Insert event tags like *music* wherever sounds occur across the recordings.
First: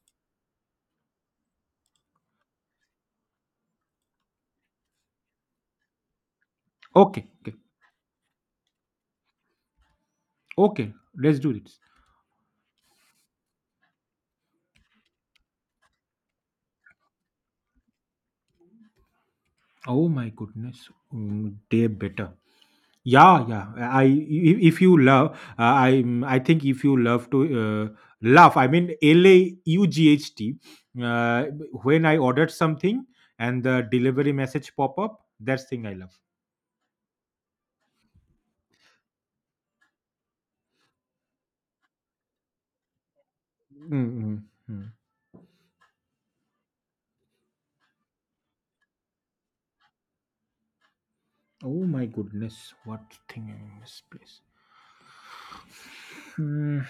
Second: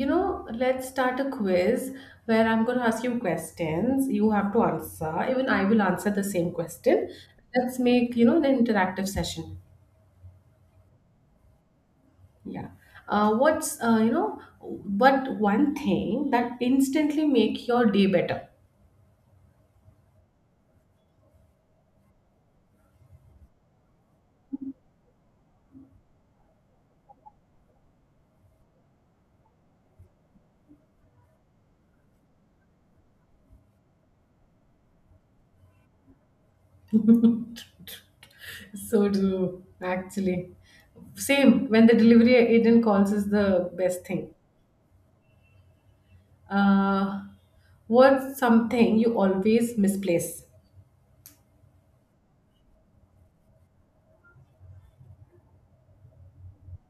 Let's start a quiz where I'm going to ask you questions. You have to answer. Even I will answer the same question. Okay, okay, Let's make the interactive session. okay. Let's do this. Yeah. What one thing that instantly make your day better? Oh my goodness, day better. Yeah, yeah. I if you love, I think if you love to laugh, I mean Laught. Uh, when I ordered something and the delivery message pop up, that's thing I love. So do actually. Same when the delivery agent calls is the Mm, best thing. mm, mm. Uh, what's something you always misplace? Oh my goodness, what thing I misplaced? Hmm.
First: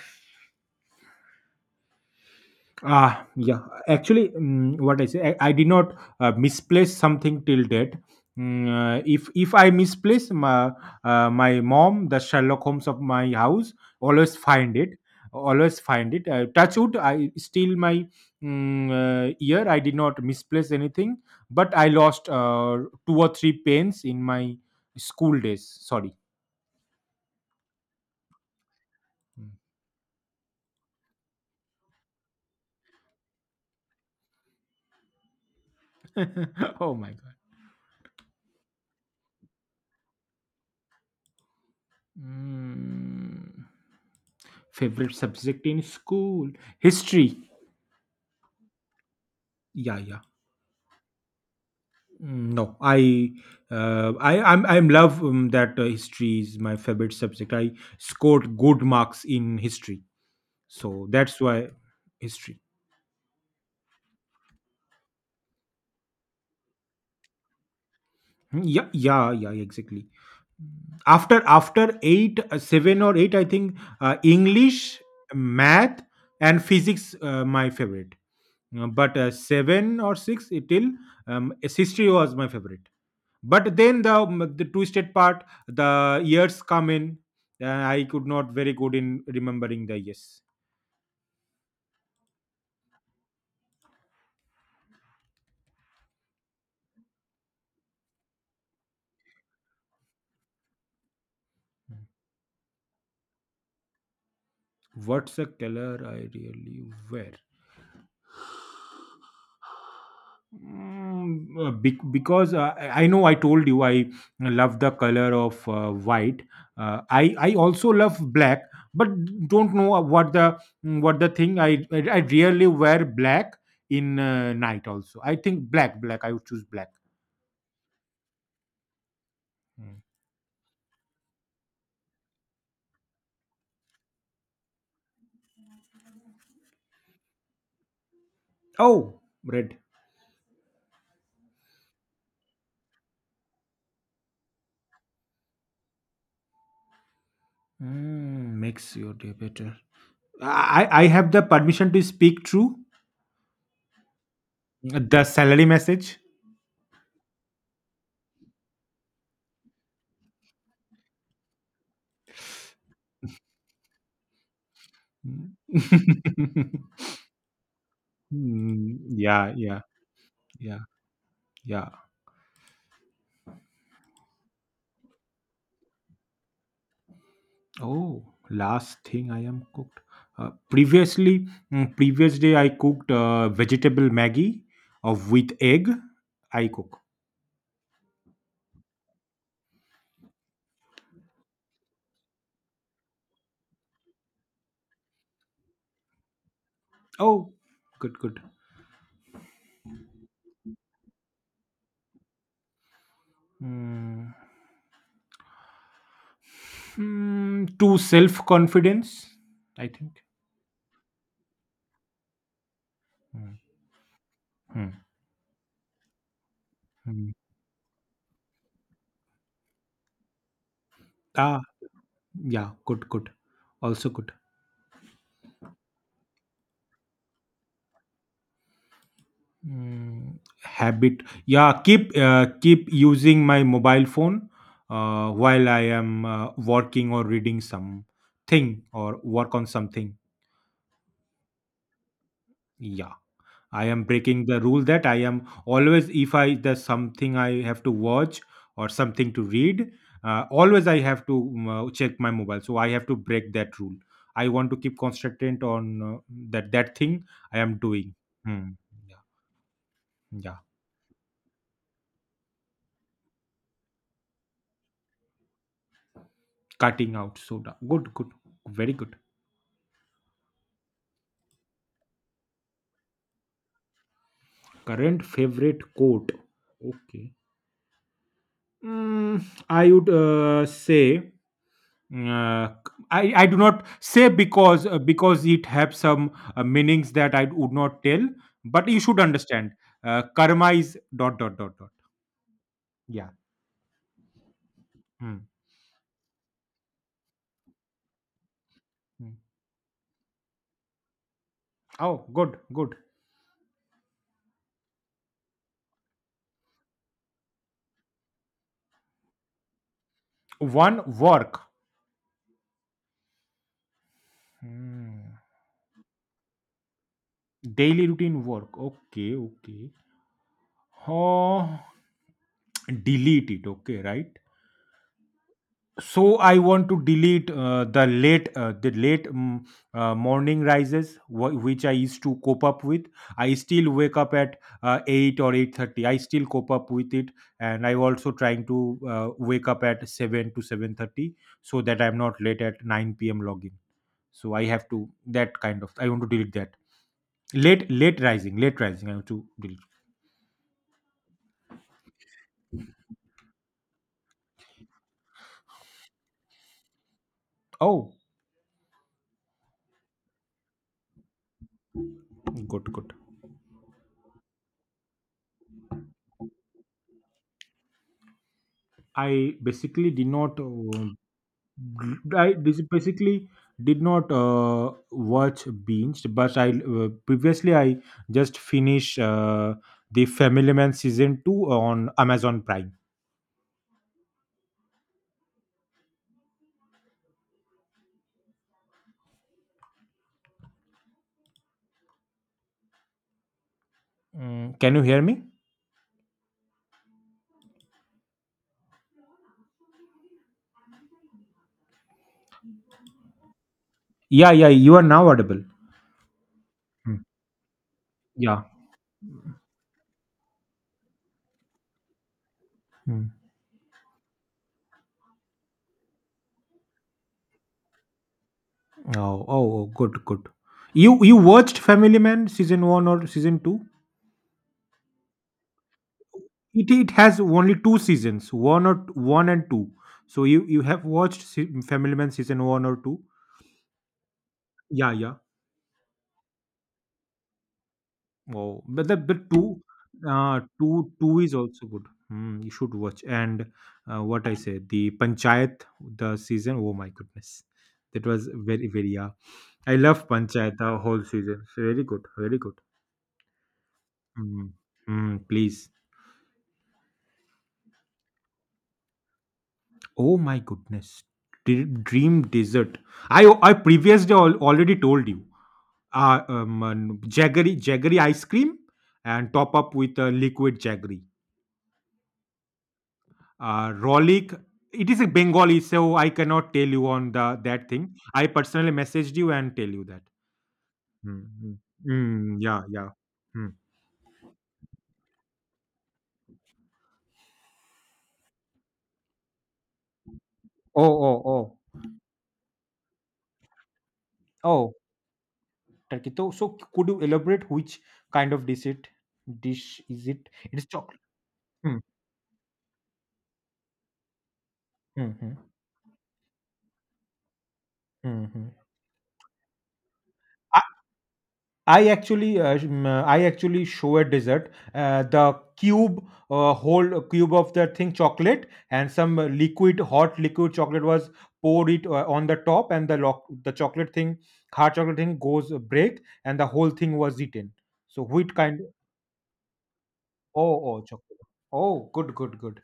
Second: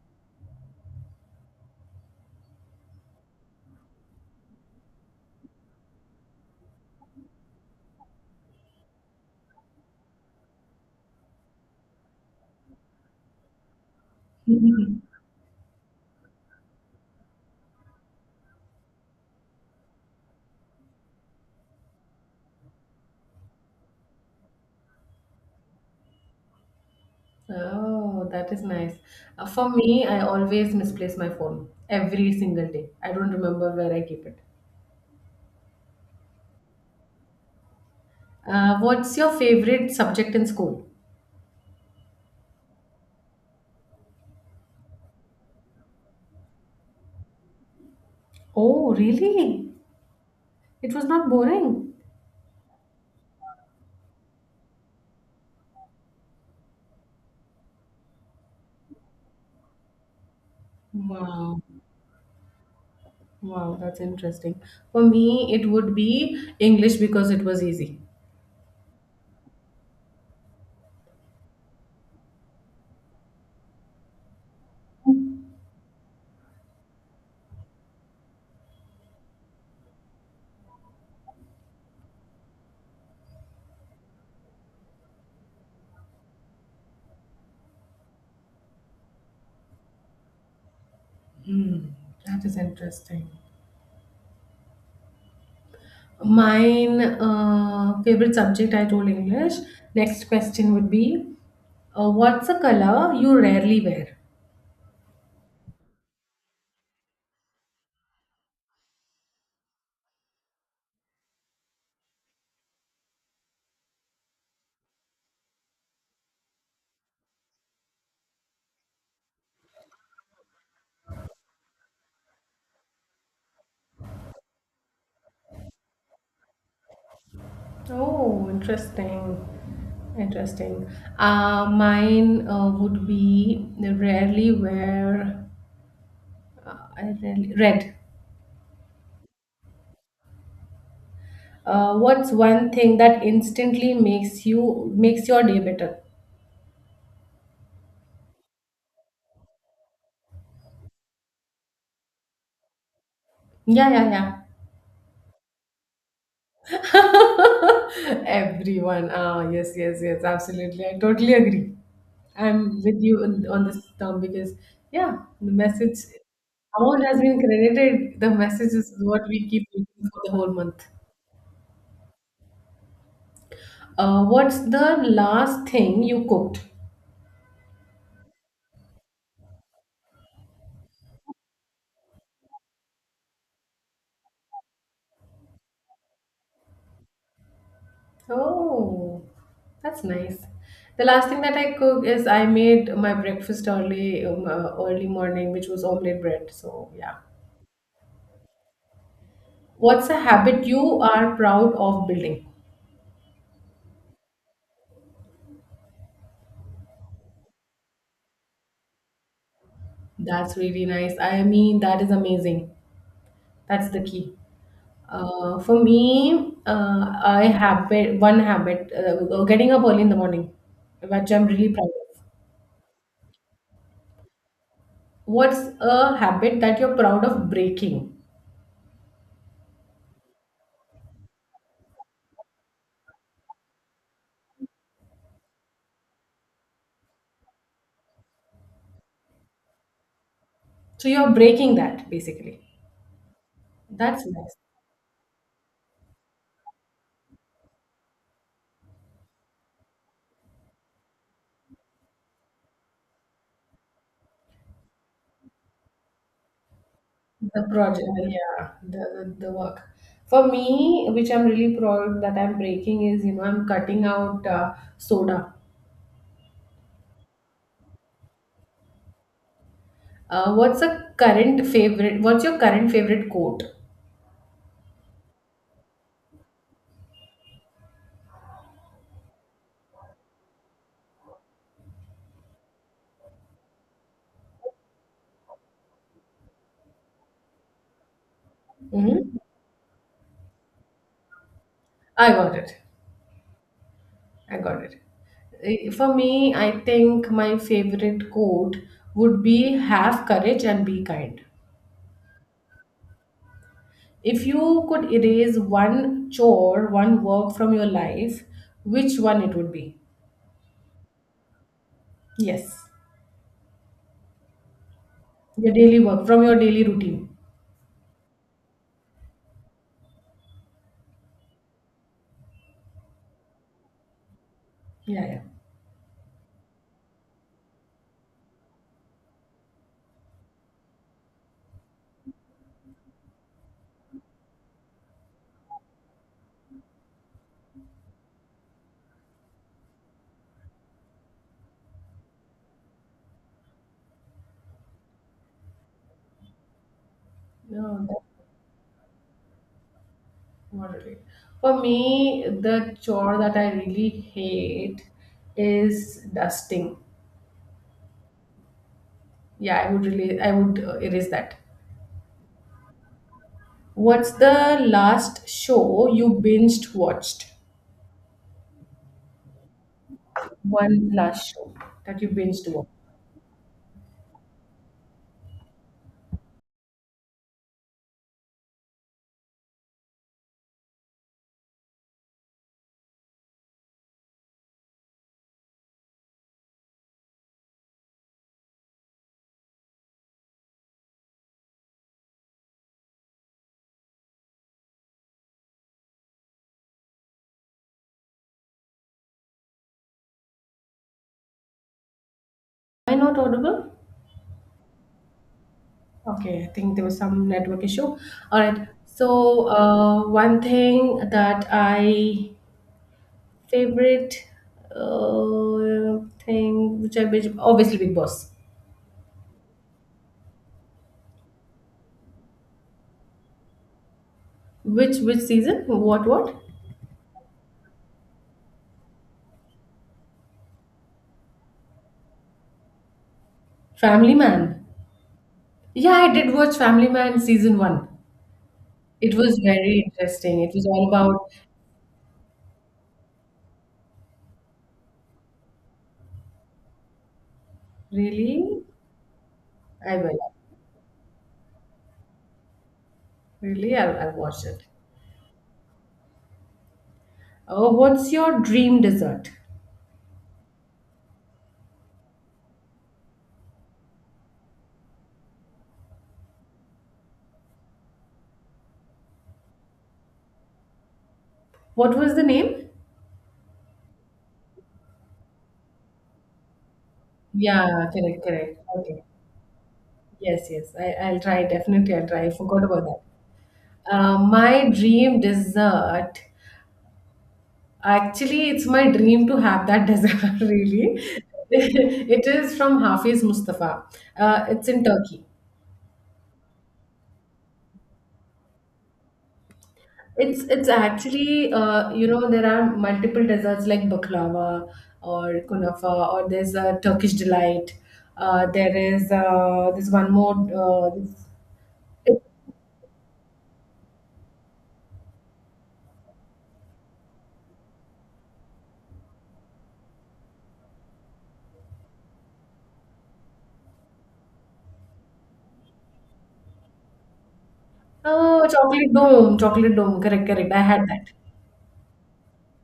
Ah, yeah. Actually, what I say, I did not misplace something till date. If I misplace my mom, the Sherlock Holmes of my house, always find it. *laughs* Always find it. Touch wood. I still my ear. I did not misplace anything, but I lost two or three pens in my school days. Sorry. Oh, that is nice. For me, I always misplace my phone every single day. I don't remember where I keep it. *laughs* Oh my god. What's your favorite subject in school? Mm. Favorite subject in school? History. Oh, really? Yeah, yeah. It was not boring. Mm, no, I'm love that history is my favorite subject. I scored good marks in history, so that's Wow. why history. Wow, that's interesting. For me, it would be English because it was easy. Mm, yeah, yeah, yeah, exactly. After 8, 7 or 8, I think, English, math and physics, my favorite. But 7 or 6 it till, um, history was my favorite, but then the twisted part, the years come in, I could not very good in remembering the years. Hmm. That is interesting. Mine, favorite subject, I told English. Next question would be, what's a color you rarely wear? What's a color I really wear? Because I know I told you I love the color of white. I also love black, but don't know what what the thing. I rarely wear black in night. Also, I think black. I would choose black. Oh, interesting. Mm. Interesting. Mine, would be rarely wear, I rarely, red. Oh, red. What's one thing that instantly makes your day better? Makes your day better. I have the permission to speak true. Yeah, yeah, The salary message. yeah. *laughs* Everyone. Ah, yes, yes, yes. Absolutely. I totally agree. I'm with you on this term because, yeah, the message Mm. *laughs* amount has been credited. The message is Mm, what we yeah, keep yeah, looking for the whole yeah, month. yeah. What's the last thing you cooked? Oh, last thing I am cooked. Previously, previous day I cooked vegetable Maggie of with egg. I cook. Oh, that's nice. The last thing that I cook is I made my breakfast early morning, which was omelette bread. So yeah. Oh, good, good. What's a habit you are proud of building? Mm, hmm. To self confidence, I think. That's really nice. I mean, that is amazing. Mm, That's the key. hmm. For me, Mm. I have one habit, getting up early in the morning, which I'm Ah, really proud of. yeah, good, good. Also good. What's a habit that you're proud of breaking? Habit, yeah, keep using my mobile phone while I am working or reading something or work on something. So you're breaking that basically. Yeah, I am That's breaking nice. the rule that I am always, if I there's something I have to watch or something to read, always I have to check my mobile, so I have to break that rule. I want to keep concentrated on that thing I The am project, doing. Hmm. yeah, Yeah, the work. For yeah. me, which I'm really proud that I'm breaking is I'm cutting out soda. Cutting out soda. Good, good. Very good. What's a current favorite? What's your current favorite quote? Current favorite quote. Okay. Mm, I would say, uh, I do not say because it have some meanings that I would not tell, but you should Mm-hmm. understand. Karma is dot dot dot dot. I got it. Yeah. I got it. Hmm, For me, I think my favorite quote hmm. would be have courage and be kind. Oh, good, good. If you could erase one chore, one work from your life, which one it would be? One work. Yes. Hmm. Your daily work, from your daily routine. Daily routine work. Okay, okay. Oh, delete it. Okay, right. Yeah, yeah. So I want to delete the late, morning rises, which I used to cope up with. I still wake up at 8 or 8:30. I still cope up with it, and I'm also trying to wake up at 7 to 7:30, so that I'm not late at 9 p.m. login. So I have to, that kind of, I want to delete that. late No, late that's rising late rising I have to delete. not it. For me, the chore that I really hate is dusting. Oh, Yeah, I would really, I would erase that. good, good. What's the last show you binged watched? I basically did not One last show that you I binged dis- watched. basically watch binged, but I previously I just finished the Family Man season two on Amazon Prime. Mm, can you hear me? Am I not audible? Yeah, yeah, you are now audible. Okay, I think there was Mm, some network issue. All yeah. right. So, one thing that I Mm. Favorite uh, thing which I binge, obviously Big Boss. Oh, oh, oh, good, good. You watched Family Man season one or season two? Which season? What? It has only two seasons, one or one and two. So you have watched Family Man season one or two? Family Man. Yeah, yeah. Yeah, I did watch Family Man season one. Wow, but the It but was two, very uh, interesting. It was all two two about is also good. Hmm, you should watch. And what I said, the Panchayat, the season. Oh my goodness, that was really. very very. Yeah, I I love will Panchayat the whole season. It's very good, very good. really. I'll watch Hmm. it. Hmm, please. Oh, what's your dream dessert? Oh my goodness, Dream Desert. I previously already told you. Jaggery ice cream and top up with liquid jaggery. What was the name? Rolik, it is a Bengali, so I cannot tell you on the that Yeah, thing. correct, I correct. personally Okay. messaged you and tell you that. Yes, yes. I'll try. Mm-hmm. Definitely, I'll try. I Mm, yeah, forgot about yeah. that. Hmm. My dream dessert. Actually, it's my dream to have that *laughs* dessert, Oh, really. oh, oh, It is from Hafiz Mustafa. It's oh, in Turkey. Turkey. So, could you elaborate which kind of dish it? Dish is it? It's It is it's chocolate. actually, there are multiple desserts like baklava Mm-hmm. or kunafa, or there's a Turkish delight. Mm-hmm. There is this one more. I actually show a dessert. The cube, whole cube of the thing chocolate, and some hot liquid chocolate was poured it on the top, and the lock, the chocolate thing, hard chocolate thing goes break, and the whole thing was eaten. So wheat Oh, kind. chocolate dome, chocolate dome, correct, correct, Oh, I had oh, that. chocolate. Oh, good, good, good.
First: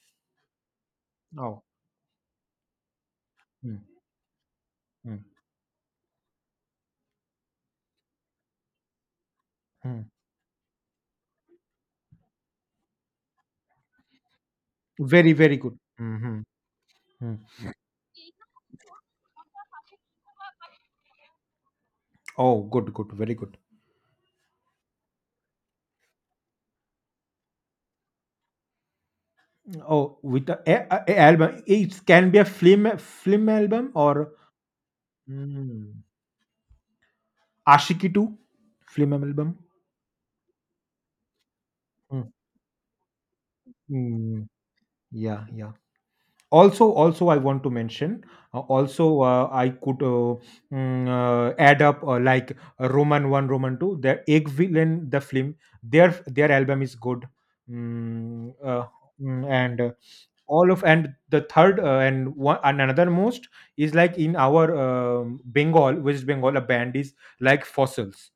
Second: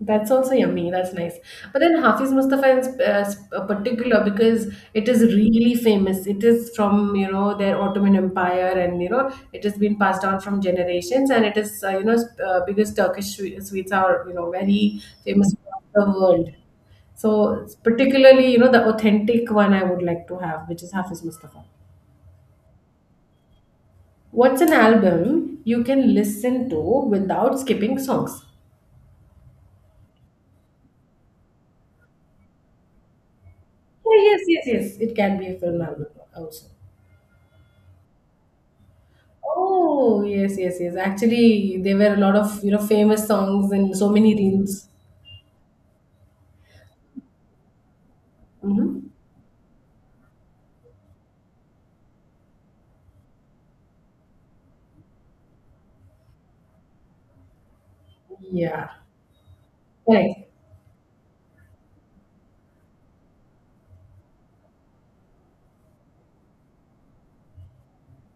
That's also yummy. That's nice. Oh, But then Hafiz Mustafa is mm, particular because it mm, is really famous. It is from, their Ottoman Empire, and it has been mm. passed down from generations. And it is because Turkish sweets are, very Very, famous very good. across the Hmm. world. Hmm. Hmm. So particularly, the authentic one I would like to have, which is Hafiz Mustafa. Oh, good, good, very good. What's an album you can listen to without skipping songs? Oh, with the album, it can be a film album Oh, or yes, yes, yes. It can be a film mm. album also. Aashiqui 2 film album. Oh, yes, yes, yes. Actually, there were a Mm, lot of famous songs in so many mm, reels. yeah, yeah. Also, I want to mention. Uh, Mm-hmm. also, I could add up, like, Roman One, Roman Two. The Egg Villain, the film. Their album is good. Mm, uh, Yeah. and Right. all of, and the third, and one, and another most is like in our West Bengal, a band is like Fossils.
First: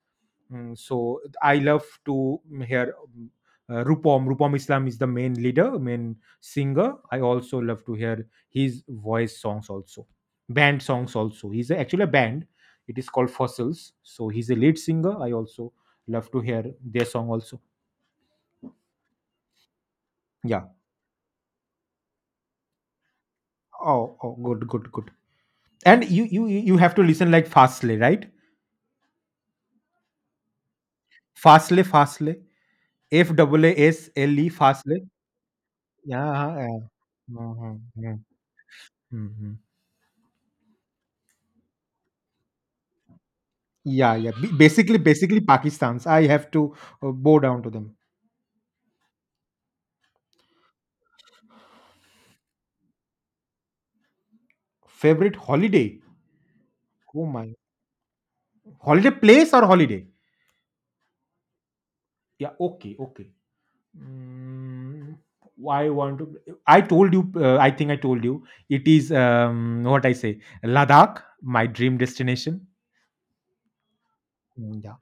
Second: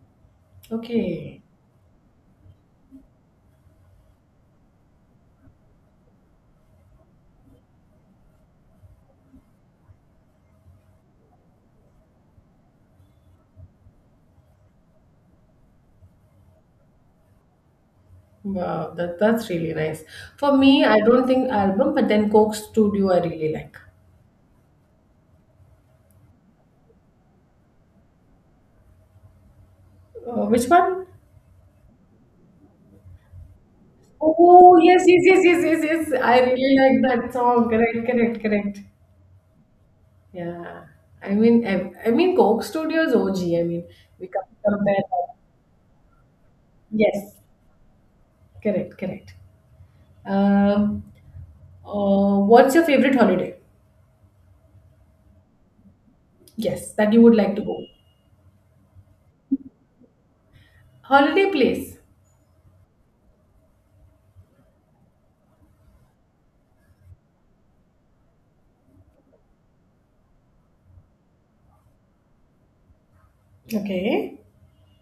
So Okay. I love to hear Rupam. Rupam Islam is the main leader, main singer. I also love to hear his voice songs also, band songs also. He's actually a band. It is called Fossils. So he's a lead singer. I also love to hear their song also. Wow, that's really nice. For Yeah. me, I don't think album, but then Coke Studio I really like. Oh, oh, good, good, good. And you have to listen like Fastlane, right? Which one? Fastlane, Fastlane. FAASLE Oh, yes, Fastlane. yes, yes, yes, yes, yes. I Yeah, really yeah. like that song. Mhm, Correct, mhm, correct, correct. mhm. Yeah. I mean, Coke Studio is OG. I mean, Yeah, we yeah. can B- compare basically, that. basically Pakistan's. I have to Yes, bow down to them. correct, correct. Um, what's your favorite holiday? Favorite holiday? Yes, that you Oh would my. like to go. Holiday place or holiday? Holiday place? Yeah. Okay. Okay. Mm, I want to. I told you. I think I told you. It is, what I say, Ladakh, my dream destination. Okay. Mm, yeah.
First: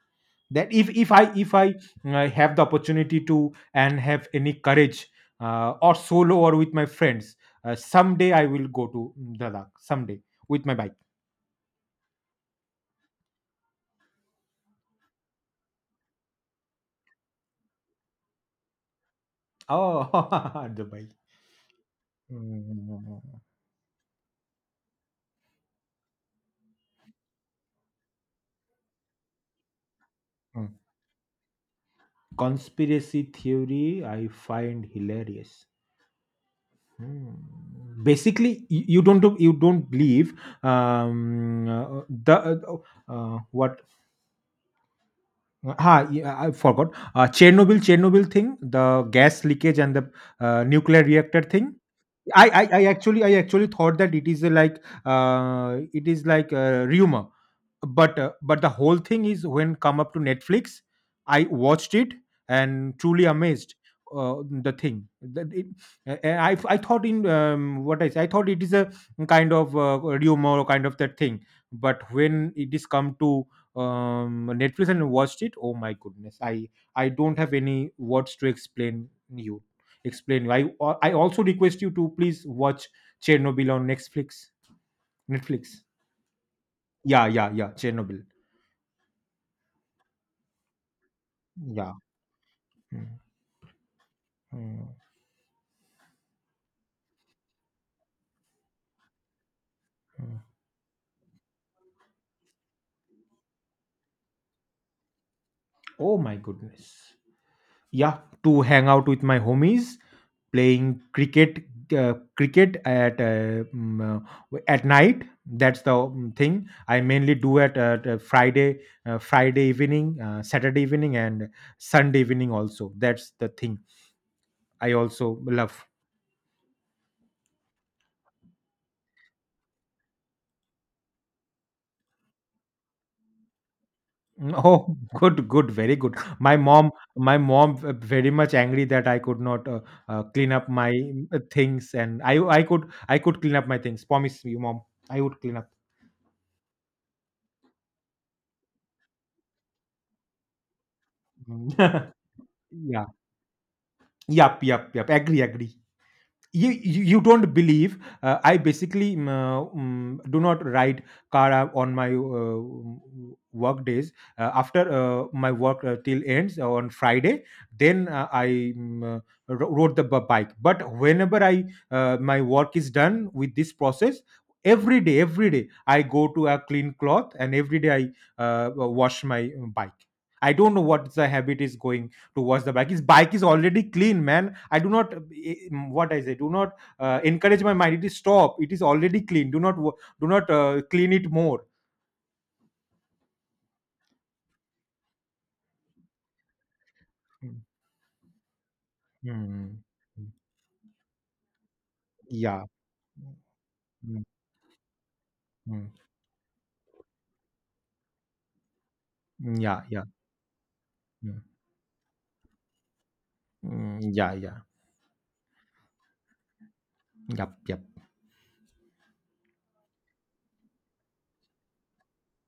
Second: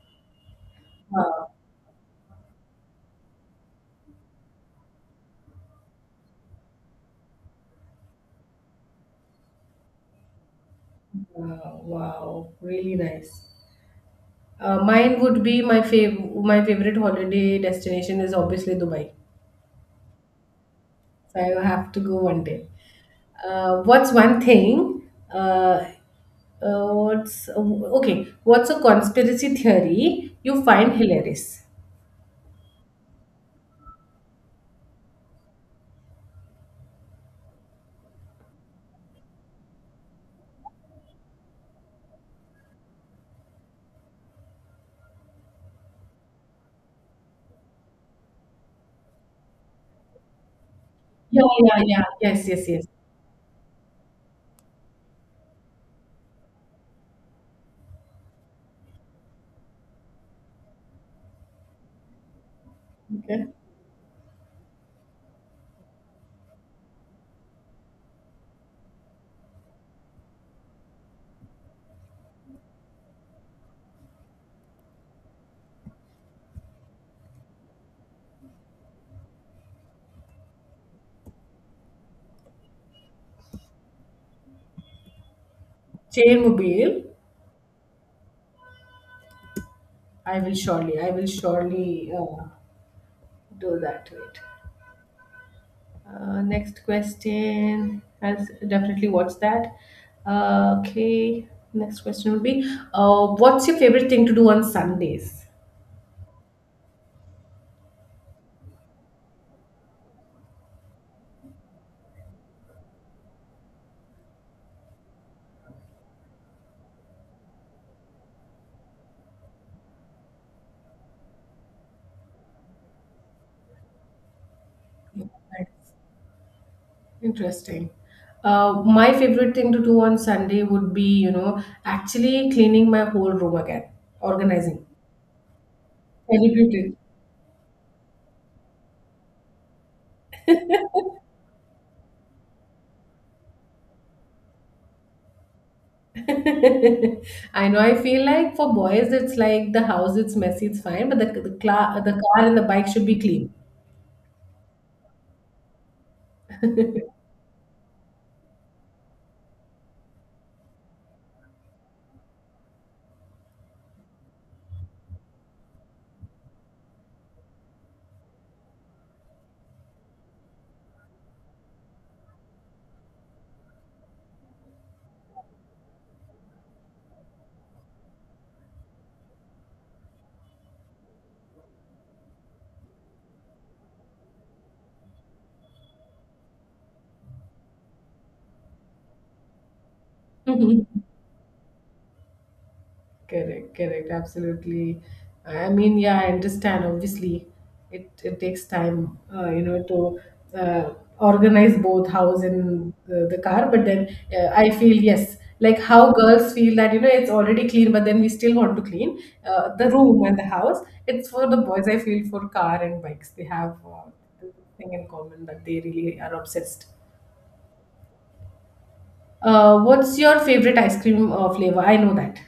That, if if I Wow, if I uh, have the opportunity to and have any courage, or solo or with my friends, someday I will go to Ladakh. Someday with my bike. wow, wow, really nice. Mine would be my favorite holiday destination is obviously Dubai. Oh, *laughs* Dubai. So I have to go one day. Mm. What's one thing? What's okay? What's a conspiracy theory you find hilarious? Conspiracy theory I find hilarious. Hmm. Basically, you don't you don't believe the what? Ah, yeah, I forgot. Chernobyl thing, the gas leakage and the nuclear Yeah, reactor thing. yeah, yeah. Yes, I, yes, I, I yes. actually I actually thought that it is a like, it is like, rumor, but the whole thing is when come up to Netflix, I watched it and truly Okay. amazed the thing that it, and I thought in, what I say, I thought it is a kind of rumor or kind of that thing. But when it is come to, Netflix and watched it, oh my goodness, I don't have any words to explain you, explain you. I also request you to please watch Chernobyl on Netflix, Netflix. Chain mobile. Yeah, yeah, yeah, Chernobyl, I will surely, yeah. Mm, do that. Wait. mm, Next question. I'll definitely watch that. mm. Okay. Next question would be, what's your favorite thing to do on Sundays? Oh my goodness. Yeah, to hang out with my homies, playing cricket, cricket at at night. That's the thing I mainly do at Friday evening, Saturday evening, and Sunday evening also. That's the thing I Yeah, also love. that's interesting. My favorite thing to do on Sunday would be actually cleaning my whole room again, Mm, organizing, oh, *laughs* good, good, very good. My mom, celebrating. my mom, very much angry that I could not clean up my things, and I could clean up my things. Promise you, mom, I would clean up. *laughs* I know. I feel like for boys, it's like the house, it's messy, it's fine, but the the, Mm. cla- the car and the bike *laughs* should Yeah, be yep, yep, yep. Agree, agree. You don't believe, I basically do not ride car on my work days after my work till ends on Friday, then I rode the bike, but whenever I, my work is done with this process every day, every day I go to a clean cloth, and every day I wash my bike. I don't know what the habit is, going to wash the bike, his bike is already clean, man. I do not, what I say, do not encourage my mind. It is stop. It is already clean. Do not clean. *laughs* clean it more. Correct, correct, absolutely. I mean, yeah, I understand. Obviously, Mm, it takes time, mm, to mm. Organize both house Yeah. and the car. But then Mm, I feel yes, like mm. how girls feel that, it's already clean, but then we still want to clean Yeah, the yeah. room and the house. It's Mm, for the boys. I feel for car and bikes, they have mm, yeah, this yeah. thing in common that they really are obsessed. Yep, yep. What's your favorite ice cream flavor? I know that.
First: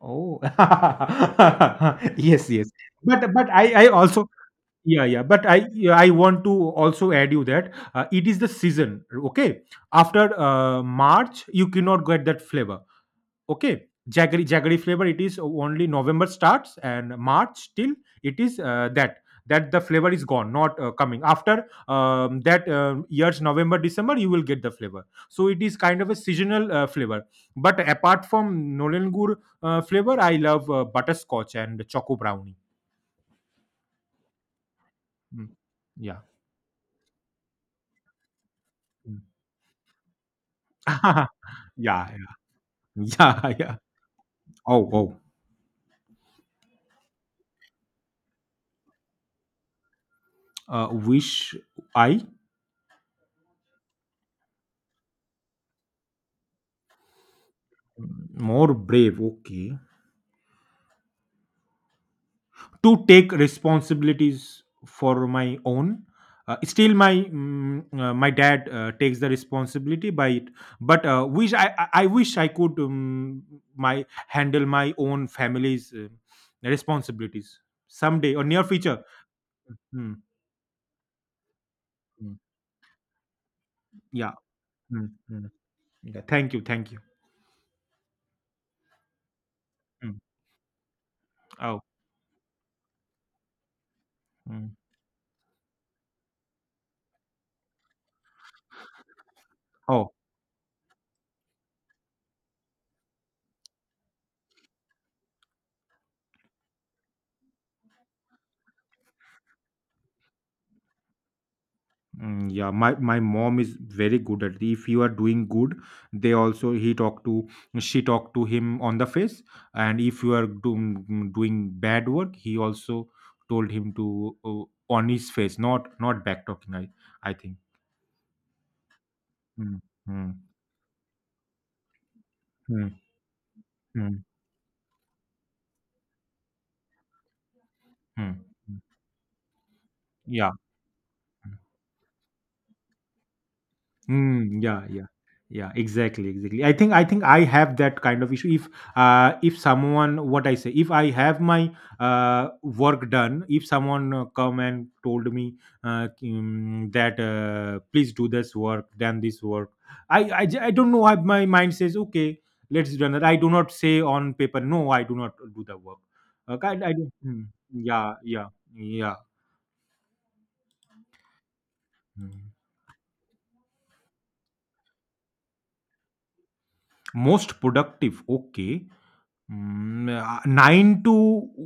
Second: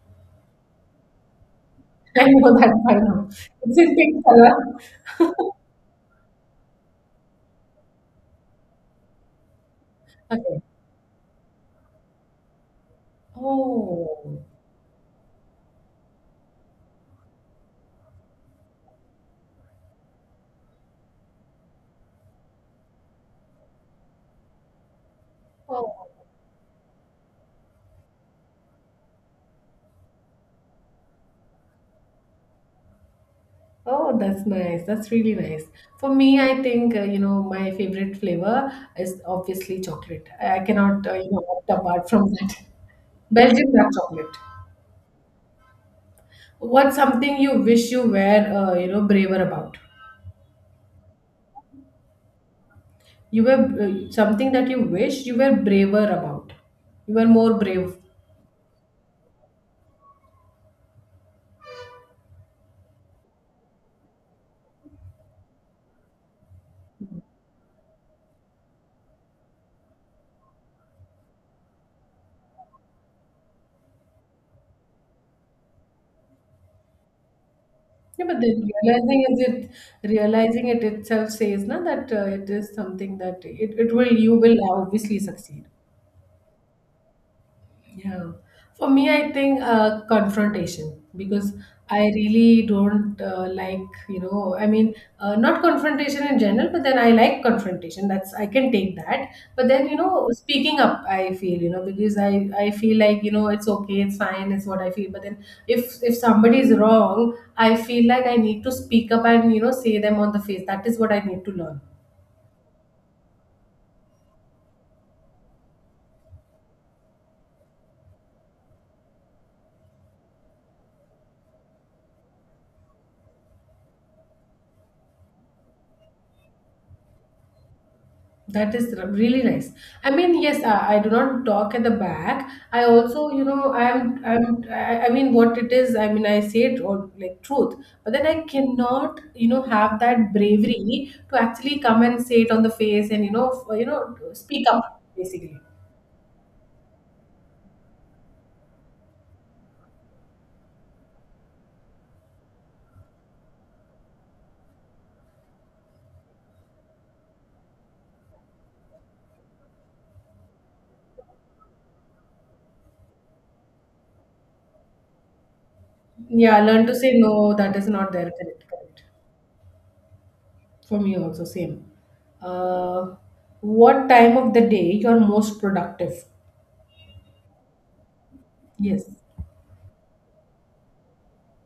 Oh. *laughs* I Yes, know yes. that by now. But It's I in pink also, color. yeah, yeah. But *laughs* I want to also add you that it is the season, okay? After Okay. March, you cannot get that flavor. Okay, Oh. jaggery flavor. It is only November starts and March till it is that the flavor is gone, not coming after that year's November December. You will get the flavor. So it is kind Oh. of a seasonal flavor. But apart from Nolen Gur flavor, I love butterscotch and choco brownie. Oh, that's nice. That's really Mm. nice. For Yeah. me, I think, my favorite flavor Mm. is obviously chocolate. I *laughs* cannot, Yeah, opt yeah, apart from that. yeah, Belgian yeah. dark chocolate. Oh, oh. What's something you wish you were braver about? Wish I You were something that you wish you were braver about. You were more brave. Mm, more brave. Okay. To take responsibilities for my own, still my dad takes the responsibility by it, but wish I wish I could my handle my own family's responsibilities Yeah, someday but or near then future. realizing is it Mm, realizing it itself says na that mm. it is something that it will Yeah. you will Mm, obviously mm. succeed. Yeah, thank you, thank you. Yeah. For me, I think Mm. confrontation because Oh. I really don't likeMm. Not confrontation in general, but then I like confrontation. That's, I can take that. But thenOh. Speaking up, I feel because I feel like it's okay, it's fine, it's what I feel. But then if somebody is wrong, I feel like I need to speak up and say them on the face. That is what I need to learn. Mm, yeah, my mom is very good at it. If you are doing good, they also he talk to she talk to him on the face. And if you are doing bad work, he also told him to, on his face, not back talking, I think. That is really nice. Mm, I mm, mean, yes, I do not talk at the back. I mm, also mm, I mean, what it is, I mean, I say it or like truth, but then mm. I Mm. cannot have that Yeah. bravery to actually come and say it on the face and Mm, speak yeah, up yeah, basically. yeah. Exactly, exactly. I think I have that kind of issue. If someone, what I say, if I have my work done, if someone come and told me, that please do this work, done this work. I don't know why my mind says okay, let's do that. I do not say on paper no, I do not do the work. Yeah, Okay. learn to say Mm, no, that is not yeah, there. yeah, Correct, correct. yeah. For me also, same. Mm. Uh, what time of the day you're most productive? Most productive. Okay. Yes. Mm, 9 to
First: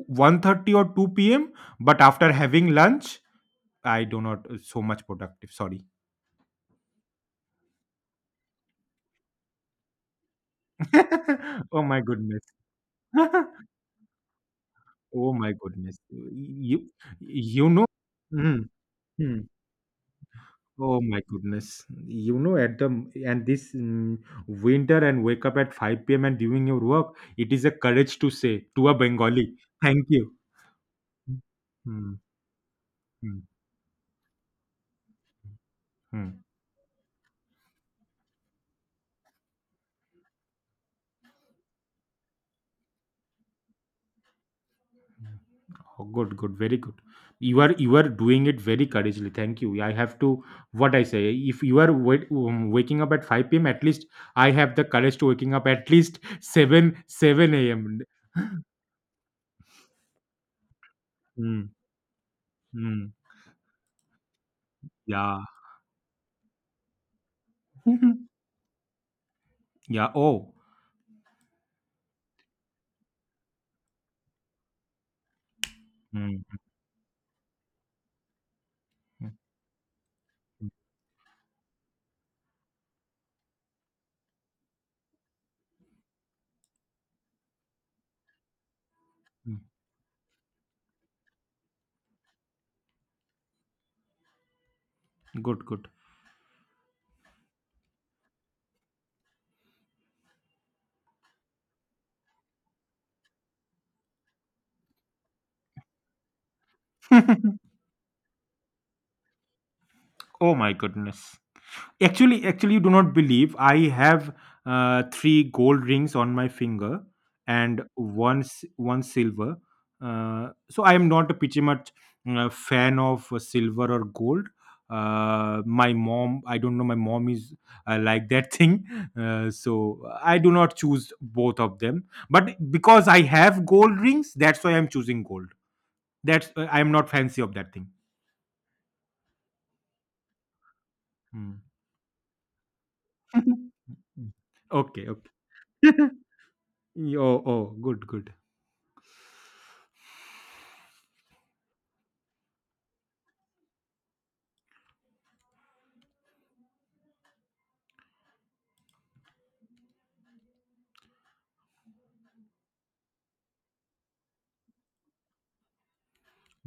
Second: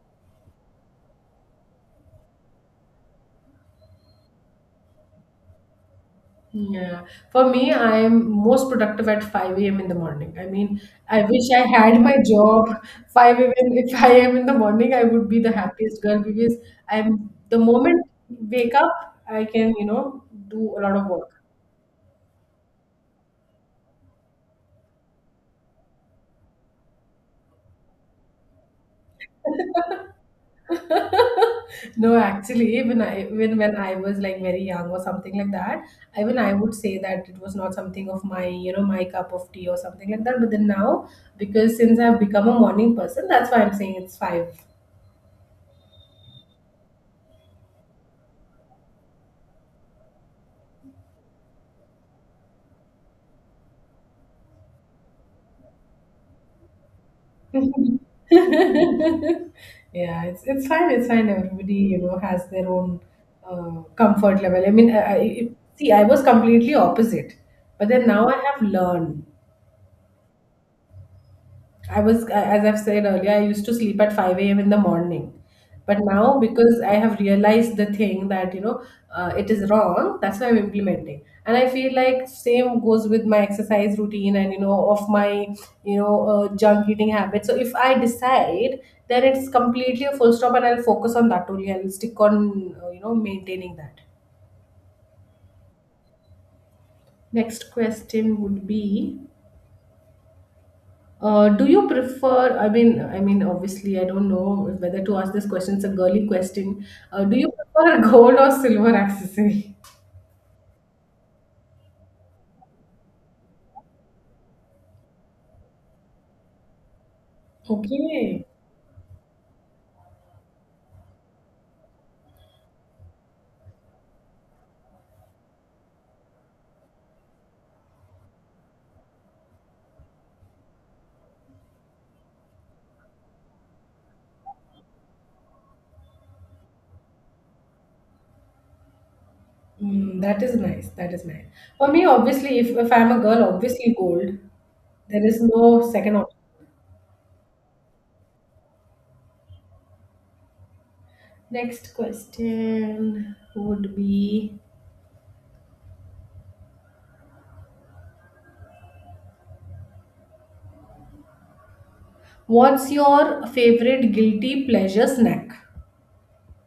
1:30 or 2 p.m. But after having lunch, I do not so much productive. Sorry. Yeah, for me, I'm most productive at 5 a.m. in the morning. I mean, I wish I *laughs* Oh had my my goodness. job *laughs* 5 a.m. If I am in the morning, I would Oh be the my goodness. happiest girl because You I'm the you know. moment Mhm. wake up, Hmm. I can do a lot Oh of my work. goodness. You know, at the and this mm, winter and wake up at 5 p.m. and doing your work, it is a courage to say to a Bengali. Thank you. Hmm. *laughs* No, Hmm. actually, when I Hmm. when when I was like very young or something like that, even Hmm. I would say that it was not something of my cup of tea or something like that. But then now, because since I've become a morning person, that's why I'm saying it's five. Oh, good, good, very good. You are doing it very courageously. Thank you. I have to, what I say. If you are waking up at five p.m., at least I have the courage to waking up at *laughs* least seven Mhm. a.m. *laughs* yeah, it's fine. It's fine. Mm, Everybody has their own mm, comfort level. I mean, I, yeah, I see. I was completely opposite, but then now I *laughs* have learned. yeah. Oh, I was, as I've said earlier, I used to sleep at 5 a.m. in the morning. But now, mm, because I have realized the thing thatmm, it is wrong, that's why I'm mm, implementing. And I feel like same goes with my exercise routine and of junk eating habit. So if I decide, then it's mm, completely a full stop and I'll focus on that only. I'll stick on, maintaining that. good, good. Next question would be, do you prefer? Obviously, I don't know whether to ask this question. It's a girly question. Do you prefer *laughs* gold or silver accessory? Oh my goodness. Actually, actually, you do not believe. I have three gold rings on my finger and Okay, one silver. So I am not a pretty much fan of silver or gold. My mom, I don't know. My mom is like that *laughs* thing, so I do not choose both of them. But because I have gold rings, that's why I'm choosing gold. That's I am not fancy of that thing. That is nice. That is nice. Hmm. For me, obviously, if I'm a girl, obviously gold. Okay, There okay. is no second *laughs* option. Oh, oh, good, good. Next question would be, what's your favorite guilty pleasure snack?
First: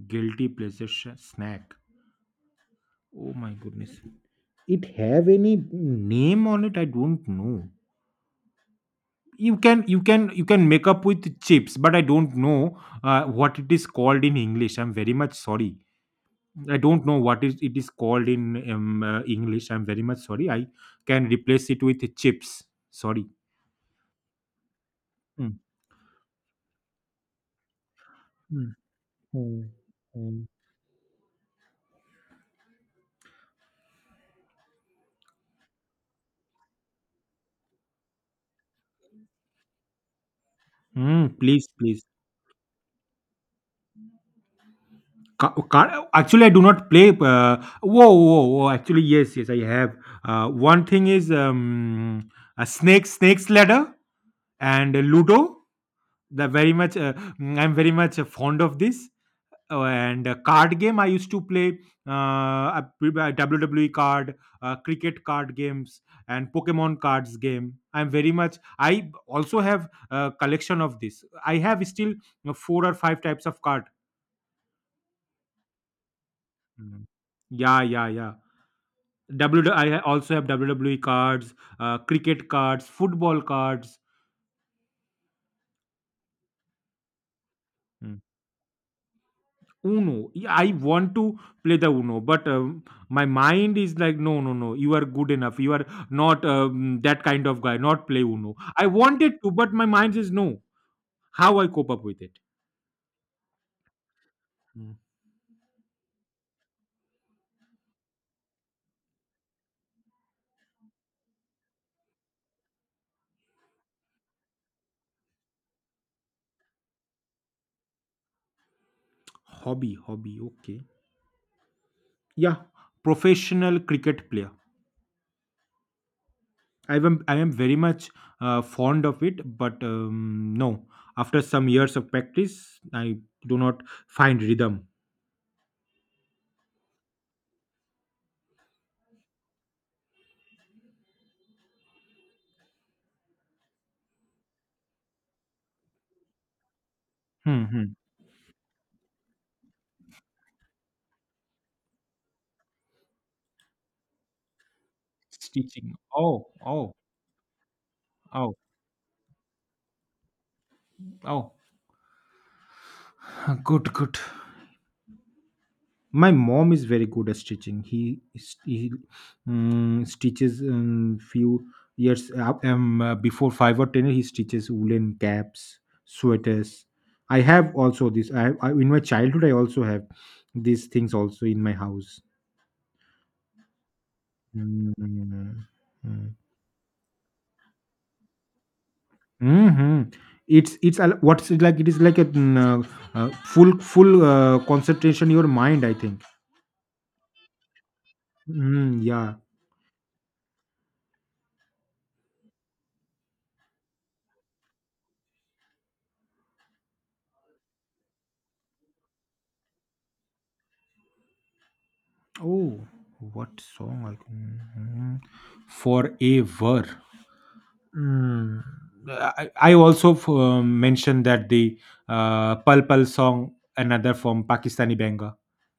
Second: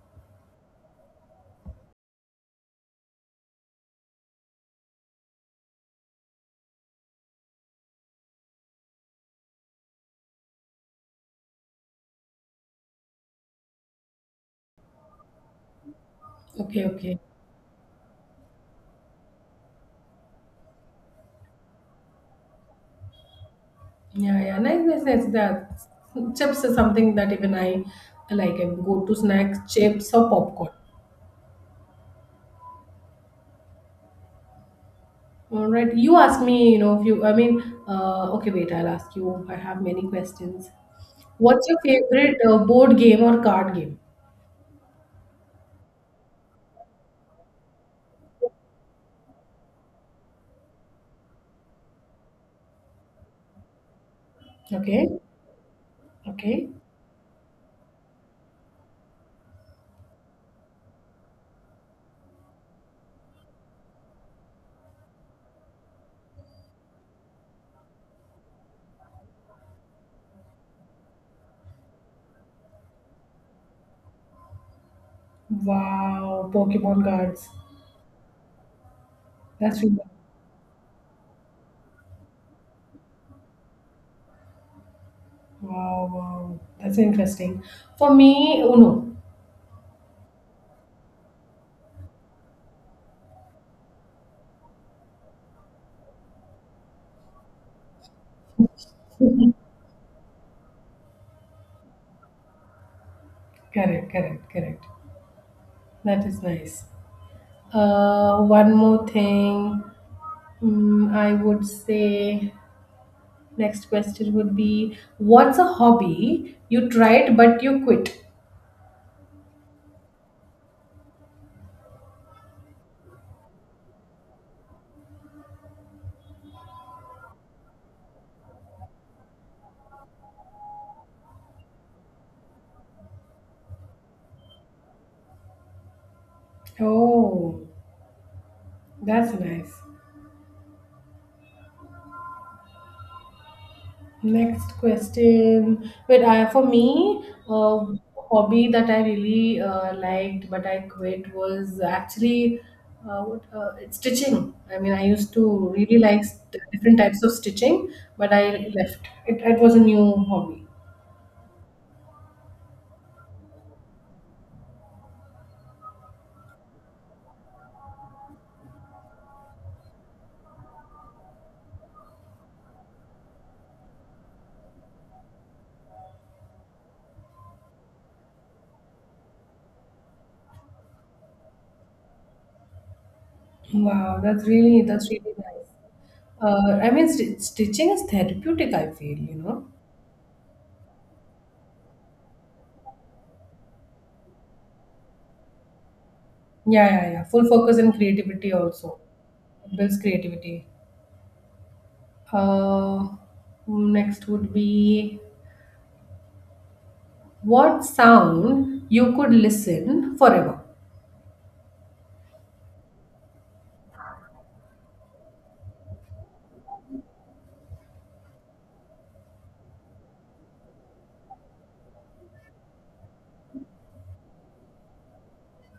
Guilty pleasure snack. Oh my goodness. It have any name on it? I don't know. You can make up with chips, but I don't know what it is called in English. I'm very much sorry. I Okay, don't know okay. what is it is called in English. I'm very much sorry. I can replace it with chips. Sorry. Yeah, yeah, nice, nice, nice. That Mm. chips is something that even I like. I Mm. go to snacks, Mm. chips or Mm. popcorn. All right, you ask me. You know, if you, I mean, okay, wait, I'll ask you. I have many questions. Mm, What's please, your please. favorite board game or card game? Ca ca Actually, I do not play. Woah, woah, woah, actually, yes, yes, I have. One thing is, a snake's ladder, and Okay, Ludo. They okay. very much, I'm very much fond of this. And card game, I used to play uh, a WWE card, cricket card games, and Pokemon cards game. I'm very much. I also have a collection of this. I have still four or five types of card. Wow, Pokemon Mm. cards. Yeah, yeah, yeah. That's really Also have WWE cards, cricket cards, football cards. wow, wow. That's interesting. For Mm. me, Uno. Uno. Yeah, I want to play the Uno, but my mind is like, no, no, no. You are good enough. You are not that kind of guy. Not play Uno. I wanted to, but my mind says no. How I cope up with it? Correct, correct, correct. Mm. That is nice. One more thing. I would say next question would be what's a hobby you tried but you quit? Hobby, hobby. Okay. Yeah, professional cricket player. I am very much fond of it, but no. After some years of practice, I do not find rhythm. Oh, that's nice. Next question. Wait, for me, Hmm, a hmm. hobby that I really liked but I quit was actually it's stitching. I mean, I used to Stitching. really like Oh, oh, different types of stitching, but oh, I left. It was a new hobby. oh. *sighs* Good, good. My mom is very good at stitching. He stitches few years up, before five or ten. He stitches woolen caps, sweaters. I have also this. I in my childhood I also have these things also in my house. Wow, that's really Mm. nice. Mm. I mean, st stitching is therapeutic, I feel. Mhm. What's it like? It is like a full concentration your mind, I think. Yeah, yeah, yeah. Full focus and creativity also. Mm, yeah. It builds creativity. Uh, Next would be what sound you could listen forever. Oh, what song? I can, mhm, forever. Mm. I also mentioned that the Pal Pal song, another from Pakistani banger.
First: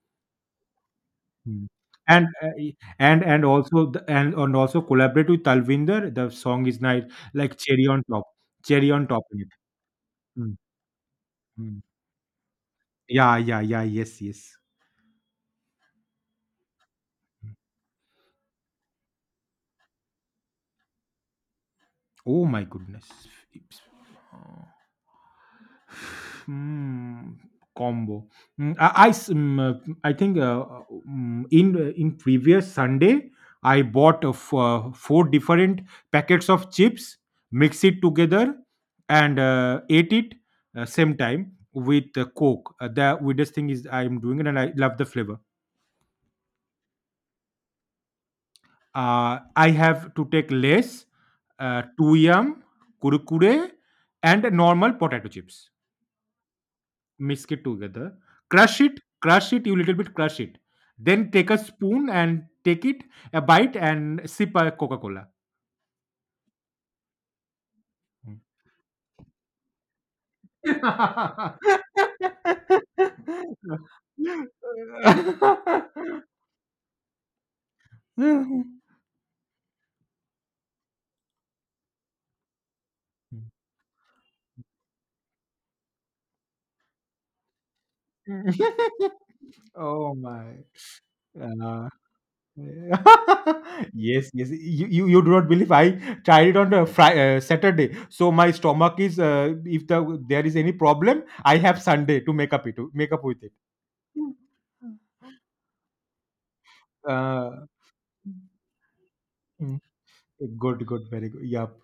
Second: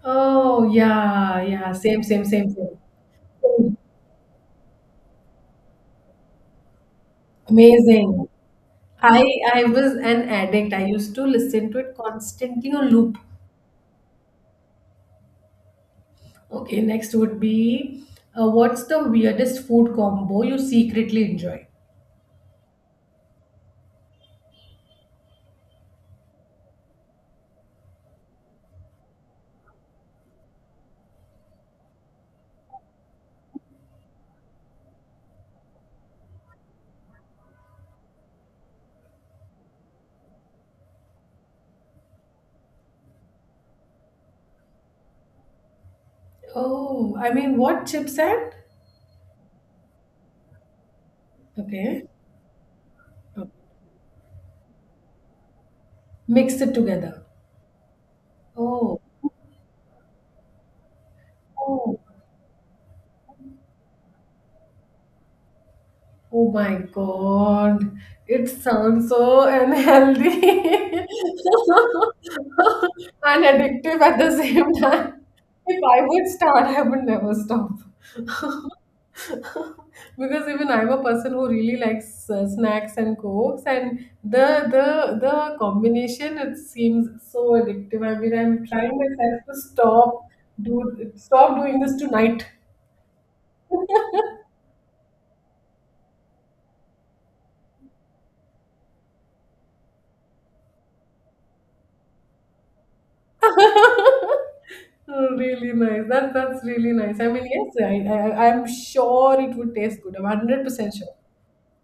Oh yeah, Mm. yeah. Same, same, And same, uh, y- and and same. also collaborate with Talvinder. The song is nice, like Amazing. cherry on top I in it. I was an Mm, addict. I used to listen to mm. it constantly on loop. Yeah, yeah, yeah. Yes, yes. Okay, next would be what's the weirdest food combo you secretly enjoy? Oh my goodness. It's- Hmm, combo. Mm, I think in previous Sunday I bought four different packets of chips, mix it together, and ate it same time with Coke. The weirdest thing is I am doing it and I love the flavor. Oh, I mean, what chips and? I have to take less, Okay. two yum, okay. kurkure, and normal potato chips. Mix it together. Mix it together. Crush Oh, it, crush it, you little bit crush it, then take a oh, spoon and take it, a bite, and sip a Coca-Cola. oh my God. It sounds so unhealthy *laughs* and *laughs* addictive at the same time. If I would start, I would never stop. *laughs* *laughs* because even I'm a person who really likes snacks and cokes, and the the combination it seems so addictive. I mean, I'm trying myself to Oh stop my. do stop doing Uh, this tonight. *laughs* yes, yes. You do not believe, I tried it on a Friday, Saturday. So my stomach is, if there is any problem, I have Sunday to make up it, to make up with it. *laughs* Mhm. Oh, really nice. That's really nice. I mean, Uh, yes, I'm sure it would mm, taste good. I'm hundred Good, percent good, sure. very good. Yup,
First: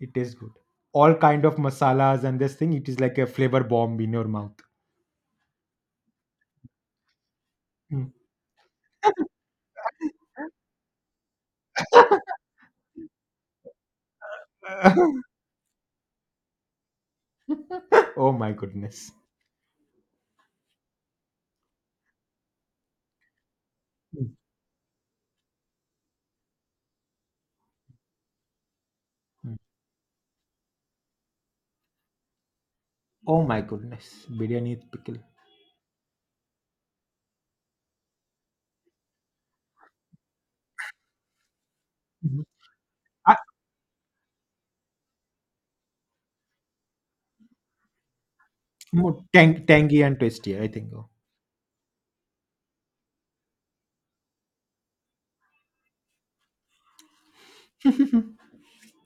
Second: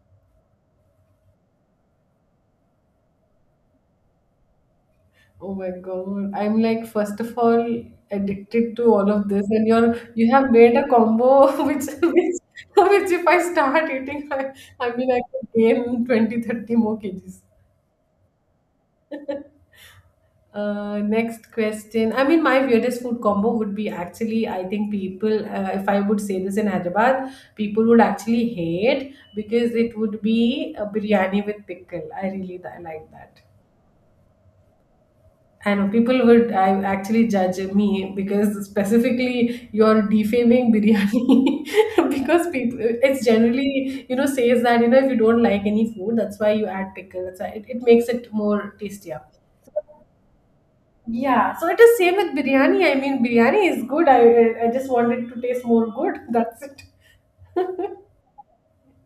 it tastes good. All kind of masalas and this thing, it is like a flavor bomb in your mouth. Oh my God. I'm like, first of all, Mm. addicted to all of this, and you're you *laughs* have made a combo *laughs* which which, which if I start eating, I mean I could gain 20-30 more kgs. Oh my goodness. Next question. I mean, my weirdest food combo would be Mm, actually, I think people, if I would say this in Hyderabad, people would actually hate mm. because it would be a biryani with pickle. I really like Oh that. my goodness. Biryani with pickle. I know people would I actually judge me because specifically you're defaming biryani *laughs* Mhm. because people it's Ah, generally says that if you don't like any food that's why you add pickle that's why it makes it more tastier. more tangy and tasty, I think. Oh, Yeah, so it is same with biryani. I mean biryani is good. I just want it to taste more good. *laughs* That's it.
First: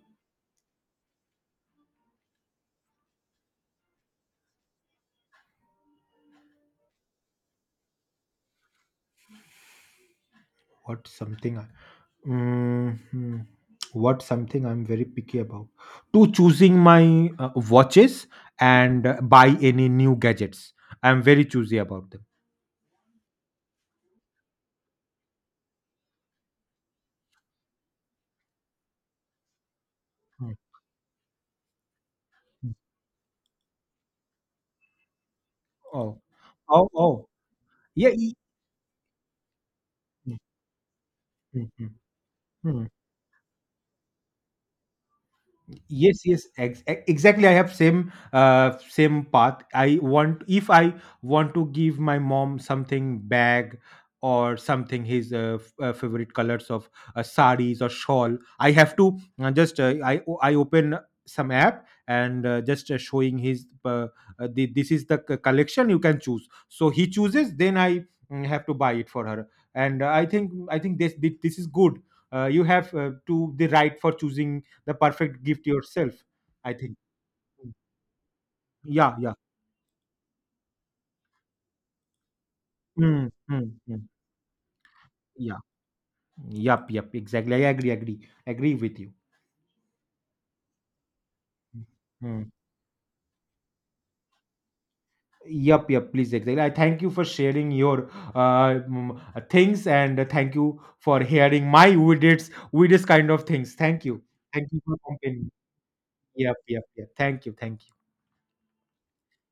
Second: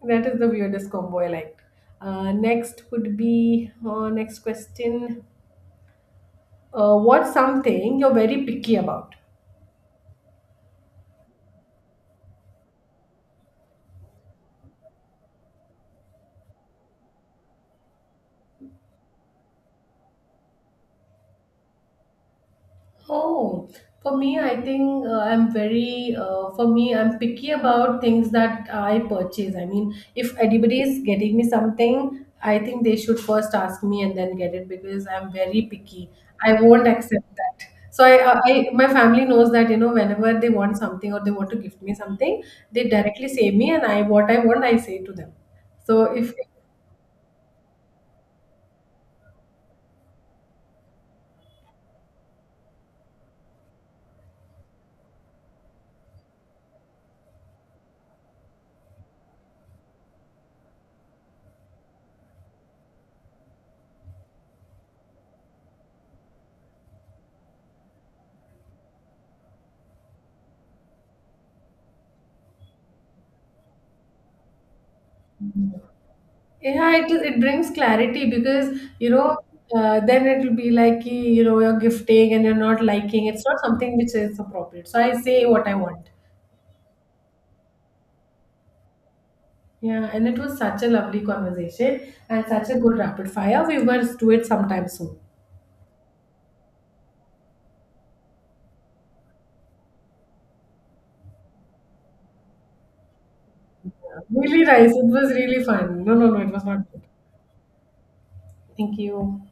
That is the weirdest combo I liked. Next would be next question. What's something you're very picky about? what something? Mhm. What something I'm very picky about? To choosing my watches and buy any new gadgets. I'm very choosy about them. Oh, for me, I think for me, I'm picky about things that I purchase. I mean, if Mm. anybody is getting me something, I think they should first ask me and then get it because I'm very picky. Oh, I won't oh, oh, accept that. So yeah. My family knows that, whenever Mm, they want something or they want to mm, gift mm, me something, they mm. directly say me and I, what I want, I say to them. So Yes, if yes, exactly, I have same, same path. I want, if I want to give my mom something bag or something, his favorite colors of saris or shawl, I have to just, I open some app and just showing his, this is the collection you can choose, so he chooses, then I have to buy it for her. And I think this is good. You have to the right for choosing the perfect gift yourself, I Yeah, think. it is. It brings Mm. clarity because Yeah, yeah. Then it will be like ki, you know you're gifting and you're not liking. Mm, It's not mm, something mm. which is appropriate. So I say Yeah, what I want. yep, yep, exactly, I agree, agree, agree with you. Yeah, and it was such a lovely conversation and Mm. such a good rapid fire. We must do it sometime soon. Yep, yep, please, exactly. I thank you for sharing your things, and thank you for hearing my weirdest, weirdest kind of things. Thank Yeah, you. Really Thank you nice. for It was comparing. really fun. No, no, no, it Yep, was yep, not good. yep. Thank you. Thank you. Thank you.